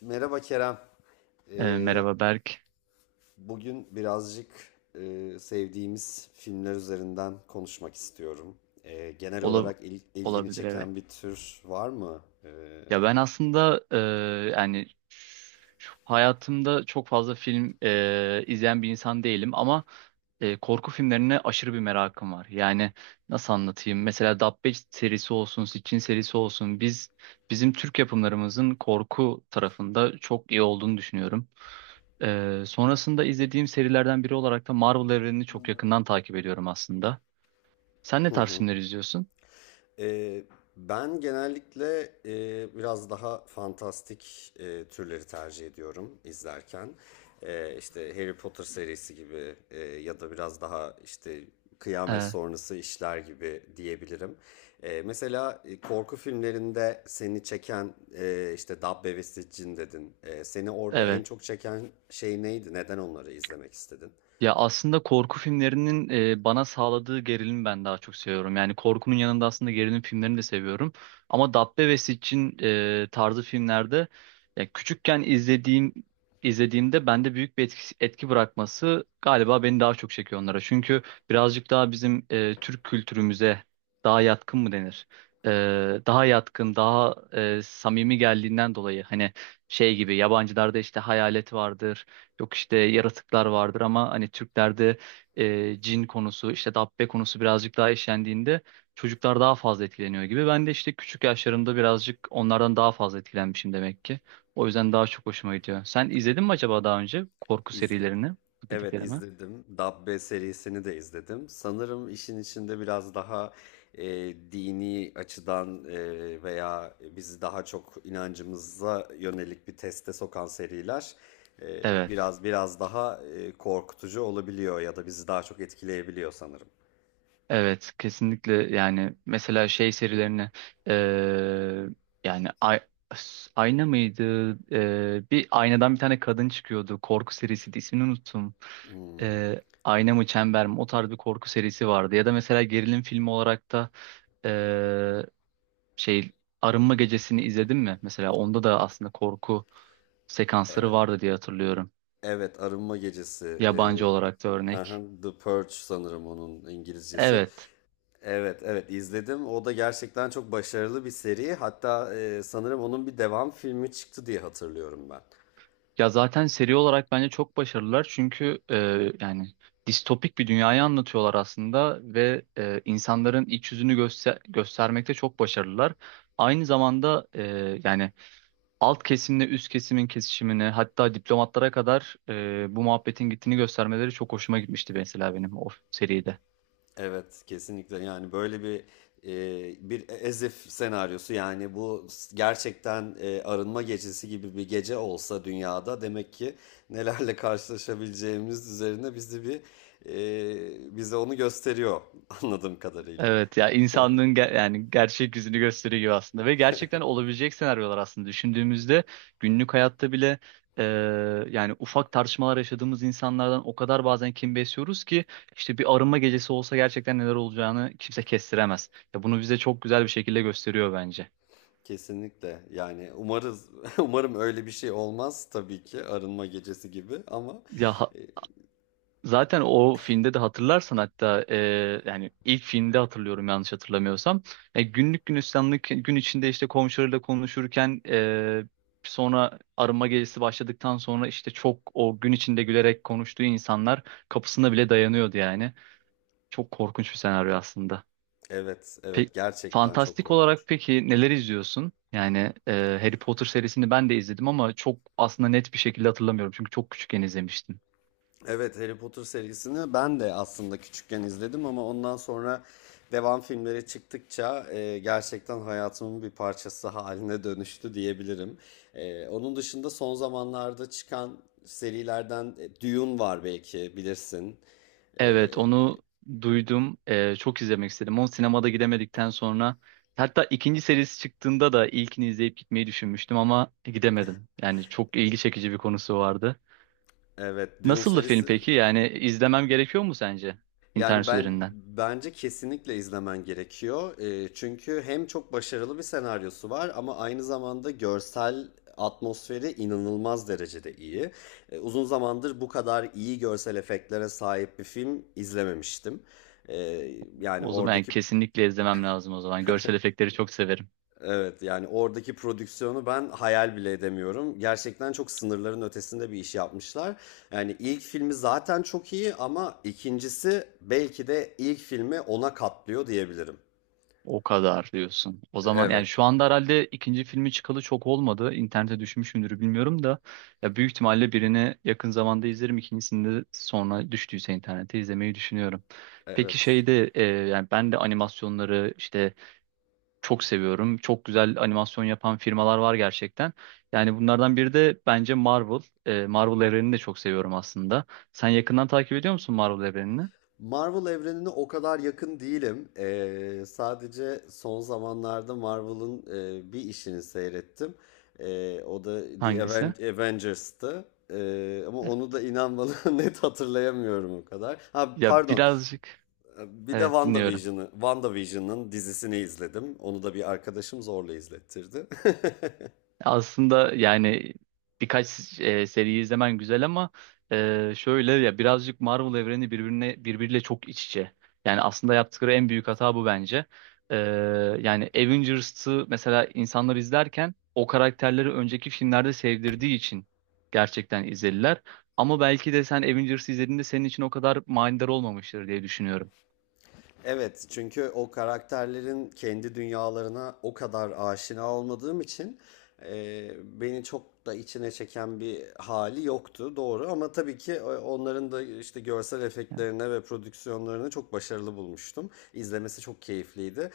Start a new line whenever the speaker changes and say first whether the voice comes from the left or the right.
left: Merhaba Kerem. Ee,
right: Merhaba Berk.
left: Bugün birazcık sevdiğimiz filmler üzerinden konuşmak istiyorum. Genel
right: Ola-
left: olarak ilgini
right: Olabilir, evet.
left: çeken bir tür var mı?
right: Ya ben aslında yani hayatımda çok fazla film izleyen bir insan değilim, ama korku filmlerine aşırı bir merakım var. Yani nasıl anlatayım? Mesela Dabbe serisi olsun, Sitchin serisi olsun. Bizim Türk yapımlarımızın korku tarafında çok iyi olduğunu düşünüyorum. Sonrasında izlediğim serilerden biri olarak da Marvel evrenini çok yakından takip ediyorum aslında. Sen ne tarz filmler izliyorsun?
left: Eee, Ben genellikle biraz daha fantastik türleri tercih ediyorum izlerken. İşte Harry Potter serisi gibi ya da biraz daha işte kıyamet
right: E,
left: sonrası işler gibi diyebilirim. Mesela korku filmlerinde seni çeken işte Dabbe ve Siccin dedin. Seni orada en
right: evet.
left: çok çeken şey neydi? Neden onları izlemek istedin?
right: Ya aslında korku filmlerinin bana sağladığı gerilimi ben daha çok seviyorum. Yani korkunun yanında aslında gerilim filmlerini de seviyorum. Ama Dabbe ve Siccin tarzı filmlerde, ya küçükken izlediğimde bende büyük bir etki bırakması galiba beni daha çok çekiyor onlara. Çünkü birazcık daha bizim Türk kültürümüze daha yatkın mı denir? E, Daha yatkın, daha samimi geldiğinden dolayı, hani şey gibi, yabancılarda işte hayalet vardır, yok işte yaratıklar vardır, ama hani Türklerde cin konusu, işte dabbe konusu birazcık daha işlendiğinde çocuklar daha fazla etkileniyor gibi. Ben de işte küçük yaşlarımda birazcık onlardan daha fazla etkilenmişim demek ki. O yüzden daha çok hoşuma gidiyor. Sen izledin mi acaba daha önce korku
left: İzledim.
right: serilerini? Bu
left: Evet,
right: dediklerime.
left: izledim. Dabbe serisini de izledim. Sanırım işin içinde biraz daha e, dini açıdan veya bizi daha çok inancımıza yönelik bir teste sokan seriler biraz daha korkutucu olabiliyor ya da bizi daha çok etkileyebiliyor sanırım.
right: Evet, kesinlikle. Yani mesela şey serilerini, eee, yani ayna mıydı? Bir aynadan bir tane kadın çıkıyordu, korku serisiydi, ismini unuttum. Ayna mı, çember mi, o tarz bir korku serisi vardı. Ya da mesela gerilim filmi olarak da eee, şey, Arınma Gecesi'ni izledin mi? Mesela onda da aslında korku sekansları
left: Evet.
right: vardı diye hatırlıyorum,
left: Evet, Arınma Gecesi.
right: yabancı olarak da
left: Hı hı,
right: örnek.
left: The Purge sanırım onun İngilizcesi.
right: Evet.
left: Evet, evet, izledim. O da gerçekten çok başarılı bir seri. Hatta sanırım onun bir devam filmi çıktı diye hatırlıyorum ben.
right: Ya zaten seri olarak bence çok başarılılar, çünkü yani distopik bir dünyayı anlatıyorlar aslında ve insanların iç yüzünü göstermekte çok başarılılar. Aynı zamanda yani alt kesimle üst kesimin kesişimini, hatta diplomatlara kadar bu muhabbetin gittiğini göstermeleri çok hoşuma gitmişti, mesela benim o seride.
left: Evet, kesinlikle. Yani böyle bir bir Ezif senaryosu, yani gerçekten arınma gecesi gibi bir gece olsa dünyada demek ki nelerle karşılaşabileceğimiz üzerine bizi bir bize onu gösteriyor anladığım kadarıyla.
right: Evet, ya insanlığın yani gerçek yüzünü gösteriyor gibi aslında ve gerçekten olabilecek senaryolar aslında, düşündüğümüzde günlük hayatta bile e, yani ufak tartışmalar yaşadığımız insanlardan o kadar bazen kin besliyoruz ki, işte bir arınma gecesi olsa gerçekten neler olacağını kimse kestiremez. Ya bunu bize çok güzel bir şekilde gösteriyor bence.
left: Kesinlikle. Yani umarız umarım öyle bir şey olmaz tabii ki arınma gecesi gibi, ama
right: Ya,
left: e,
right: zaten o filmde de hatırlarsan hatta, yani ilk filmde hatırlıyorum, yanlış hatırlamıyorsam. Günlük günistanlık gün içinde işte komşularıyla konuşurken, sonra arınma gecesi başladıktan sonra işte çok, o gün içinde gülerek konuştuğu insanlar kapısına bile dayanıyordu yani. Çok korkunç bir senaryo aslında.
left: evet,
right: Pe
left: evet, gerçekten çok
right: Fantastik
left: korkunç.
right: olarak peki neler izliyorsun? Yani Harry Potter serisini ben de izledim ama çok aslında net bir şekilde hatırlamıyorum, çünkü çok küçükken izlemiştim.
left: Evet, Harry Potter serisini ben de aslında küçükken izledim, ama ondan sonra devam filmleri çıktıkça gerçekten hayatımın bir parçası haline dönüştü diyebilirim. Onun dışında son zamanlarda çıkan serilerden Dune var, belki bilirsin.
right: Evet, onu duydum. Çok izlemek istedim. Onu sinemada gidemedikten sonra, hatta ikinci serisi çıktığında da ilkini izleyip gitmeyi düşünmüştüm ama gidemedim. Yani çok ilgi çekici bir konusu vardı.
left: Evet, Dune
right: Nasıldı film
left: serisi.
right: peki? Yani izlemem gerekiyor mu sence
left: Yani
right: internet
left: ben,
right: üzerinden?
left: bence kesinlikle izlemen gerekiyor. Çünkü hem çok başarılı bir senaryosu var ama aynı zamanda görsel atmosferi inanılmaz derecede iyi. Uzun zamandır bu kadar iyi görsel efektlere sahip bir film izlememiştim. Ee, yani
right: O zaman yani
left: oradaki
right: kesinlikle izlemem lazım o zaman. Görsel efektleri çok severim.
left: Evet, yani oradaki prodüksiyonu ben hayal bile edemiyorum. Gerçekten çok sınırların ötesinde bir iş yapmışlar. Yani ilk filmi zaten çok iyi ama ikincisi belki de ilk filmi ona katlıyor diyebilirim.
right: O kadar diyorsun. O zaman
left: Evet,
right: yani şu anda herhalde ikinci filmi çıkalı çok olmadı. İnternete düşmüş müdür bilmiyorum da, ya büyük ihtimalle birini yakın zamanda izlerim. İkincisini de sonra düştüyse internete izlemeyi düşünüyorum. Peki
left: evet.
right: şeyde, yani ben de animasyonları işte çok seviyorum. Çok güzel animasyon yapan firmalar var gerçekten. Yani bunlardan biri de bence Marvel. Marvel evrenini de çok seviyorum aslında. Sen yakından takip ediyor musun Marvel evrenini?
left: Marvel evrenine o kadar yakın değilim. Sadece son zamanlarda Marvel'ın bir işini seyrettim. O da
right: Hangisi?
left: Avengers'tı. Ama
right: E,
left: onu da inan bana net hatırlayamıyorum o kadar. Ha,
right: Ya,
left: pardon.
right: birazcık,
left: Bir de
right: evet, dinliyorum.
left: WandaVision'ı, WandaVision'ın dizisini izledim. Onu da bir arkadaşım zorla izlettirdi.
right: Aslında yani birkaç seri izlemen güzel ama şöyle, ya birazcık Marvel evreni birbirine birbiriyle çok iç içe. Yani aslında yaptıkları en büyük hata bu bence. E, Yani Avengers'ı mesela insanlar izlerken, o karakterleri önceki filmlerde sevdirdiği için gerçekten izlediler. Ama belki de sen Avengers'ı izlediğinde senin için o kadar manidar olmamıştır diye düşünüyorum.
left: Evet, çünkü o karakterlerin kendi dünyalarına o kadar aşina olmadığım için beni çok da içine çeken bir hali yoktu, doğru. Ama tabii ki onların da işte görsel efektlerine ve prodüksiyonlarını çok başarılı bulmuştum. İzlemesi çok keyifliydi.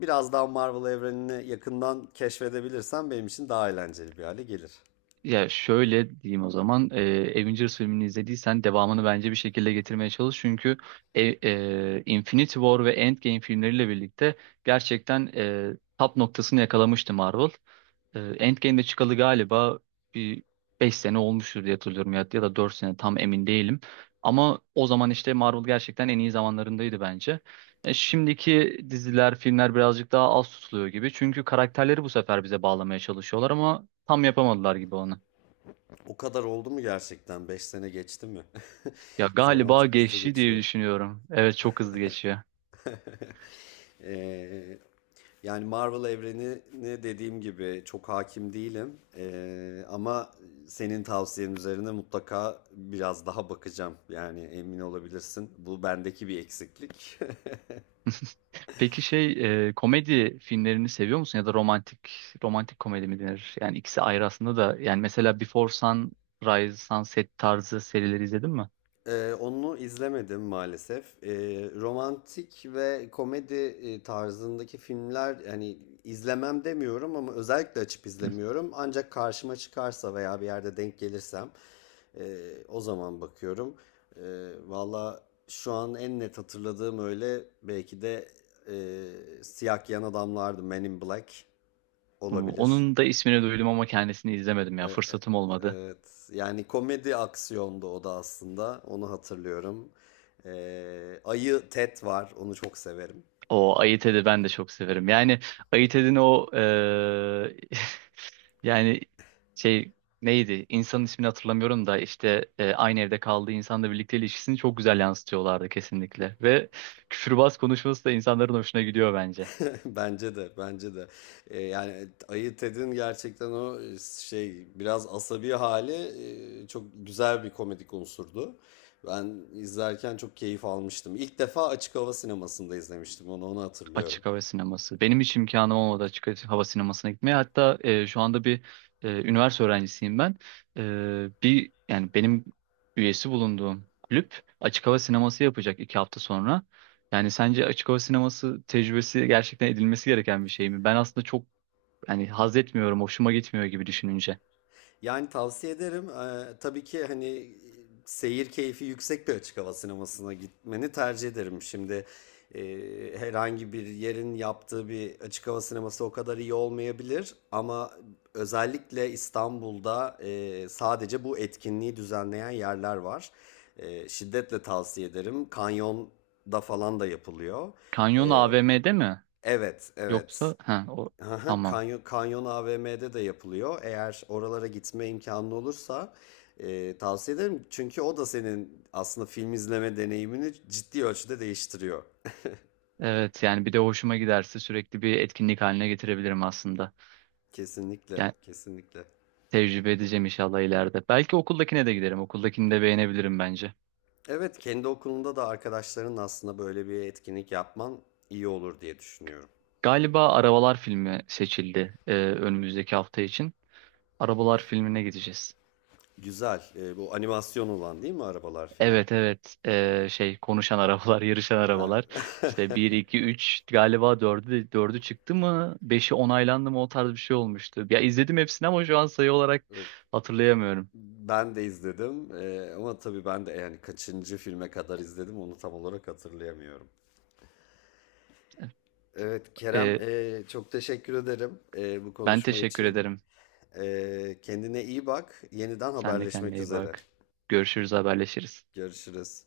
left: Biraz daha Marvel evrenini yakından keşfedebilirsem benim için daha eğlenceli bir hale gelir.
right: Ya şöyle diyeyim o zaman, Avengers filmini izlediysen devamını bence bir şekilde getirmeye çalış. Çünkü e, Infinity War ve Endgame filmleriyle birlikte gerçekten top noktasını yakalamıştı Marvel. Endgame'de çıkalı galiba bir 5 sene olmuştur diye hatırlıyorum, ya, ya da 4 sene, tam emin değilim. Ama o zaman işte Marvel gerçekten en iyi zamanlarındaydı bence. Şimdiki diziler, filmler birazcık daha az tutuluyor gibi. Çünkü karakterleri bu sefer bize bağlamaya çalışıyorlar ama tam yapamadılar gibi onu.
left: O kadar oldu mu gerçekten? 5 sene geçti mi?
right: Ya
left: Zaman
right: galiba
left: çok hızlı
right: geçti diye
left: geçiyor.
right: düşünüyorum. Evet, çok hızlı geçiyor.
left: Ee, Yani Marvel evrenine dediğim gibi çok hakim değilim. Ama senin tavsiyen üzerine mutlaka biraz daha bakacağım. Yani emin olabilirsin. Bu bendeki bir eksiklik.
right: Peki komedi filmlerini seviyor musun, ya da romantik komedi mi denir? Yani ikisi ayrı aslında da, yani mesela Before Sunrise, Sunset tarzı serileri izledin mi?
left: Onu izlemedim maalesef. Romantik ve komedi tarzındaki filmler, yani izlemem demiyorum, ama özellikle açıp
right: Hı.
left: izlemiyorum. Ancak karşıma çıkarsa veya bir yerde denk gelirsem o zaman bakıyorum. Valla şu an en net hatırladığım öyle belki de Siyah Giyen Adamlardı. Men in Black olabilir.
right: Onun da ismini duydum ama kendisini izlemedim, ya
left: Ee,
right: fırsatım olmadı.
left: Evet. Yani komedi aksiyondu o da aslında. Onu hatırlıyorum. Ayı Ted var. Onu çok severim.
right: O Ayı Ted'i ben de çok severim. Yani Ayı Ted'in o yani şey neydi? İnsanın ismini hatırlamıyorum da işte, aynı evde kaldığı insanla birlikte ilişkisini çok güzel yansıtıyorlardı kesinlikle. Ve küfürbaz konuşması da insanların hoşuna gidiyor bence.
left: Bence de. Bence de. Yani Ayı Ted'in gerçekten o biraz asabi hali çok güzel bir komedik unsurdu. Ben izlerken çok keyif almıştım. İlk defa açık hava sinemasında izlemiştim onu. Onu hatırlıyorum.
right: Açık hava sineması. Benim hiç imkanım olmadı açık hava sinemasına gitmeye. Hatta, şu anda bir üniversite öğrencisiyim ben. E, Bir, yani benim üyesi bulunduğum kulüp açık hava sineması yapacak 2 hafta sonra. Yani sence açık hava sineması tecrübesi gerçekten edilmesi gereken bir şey mi? Ben aslında çok, yani haz etmiyorum, hoşuma gitmiyor gibi, düşününce.
left: Yani tavsiye ederim. Tabii ki hani seyir keyfi yüksek bir açık hava sinemasına gitmeni tercih ederim. Şimdi e, herhangi bir yerin yaptığı bir açık hava sineması o kadar iyi olmayabilir, ama özellikle İstanbul'da sadece bu etkinliği düzenleyen yerler var. Şiddetle tavsiye ederim. Kanyonda falan da yapılıyor.
right: Kanyon AVM'de mi?
left: Evet, evet.
right: Yoksa ha o,
left: Aha,
right: tamam.
left: Kanyon, Kanyon AVM'de de yapılıyor. Eğer oralara gitme imkanı olursa tavsiye ederim. Çünkü o da senin aslında film izleme deneyimini ciddi ölçüde değiştiriyor.
right: Evet, yani bir de hoşuma giderse sürekli bir etkinlik haline getirebilirim aslında.
left: Kesinlikle,
right: Yani
left: kesinlikle.
right: tecrübe edeceğim inşallah ileride. Belki okuldakine de giderim. Okuldakini de beğenebilirim bence.
left: Evet, kendi okulunda da arkadaşların aslında böyle bir etkinlik yapman iyi olur diye düşünüyorum.
right: Galiba Arabalar filmi seçildi, önümüzdeki hafta için. Arabalar filmine gideceğiz.
left: Güzel. E, bu animasyon olan değil mi Arabalar filmi?
right: Evet, evet. Konuşan arabalar, yarışan
left: Ha.
right: arabalar. İşte bir, iki, üç, galiba dördü çıktı mı, beşi onaylandı mı, o tarz bir şey olmuştu. Ya izledim hepsini ama şu an sayı olarak hatırlayamıyorum.
left: Ben de izledim. E, ama tabii ben de yani kaçıncı filme kadar izledim onu tam olarak hatırlayamıyorum. Evet Kerem,
right: E,
left: çok teşekkür ederim bu
right: Ben
left: konuşma
right: teşekkür
left: için.
right: ederim.
left: Kendine iyi bak. Yeniden
right: Sen de kendine
left: haberleşmek
right: iyi
left: üzere.
right: bak. Görüşürüz, haberleşiriz.
left: Görüşürüz.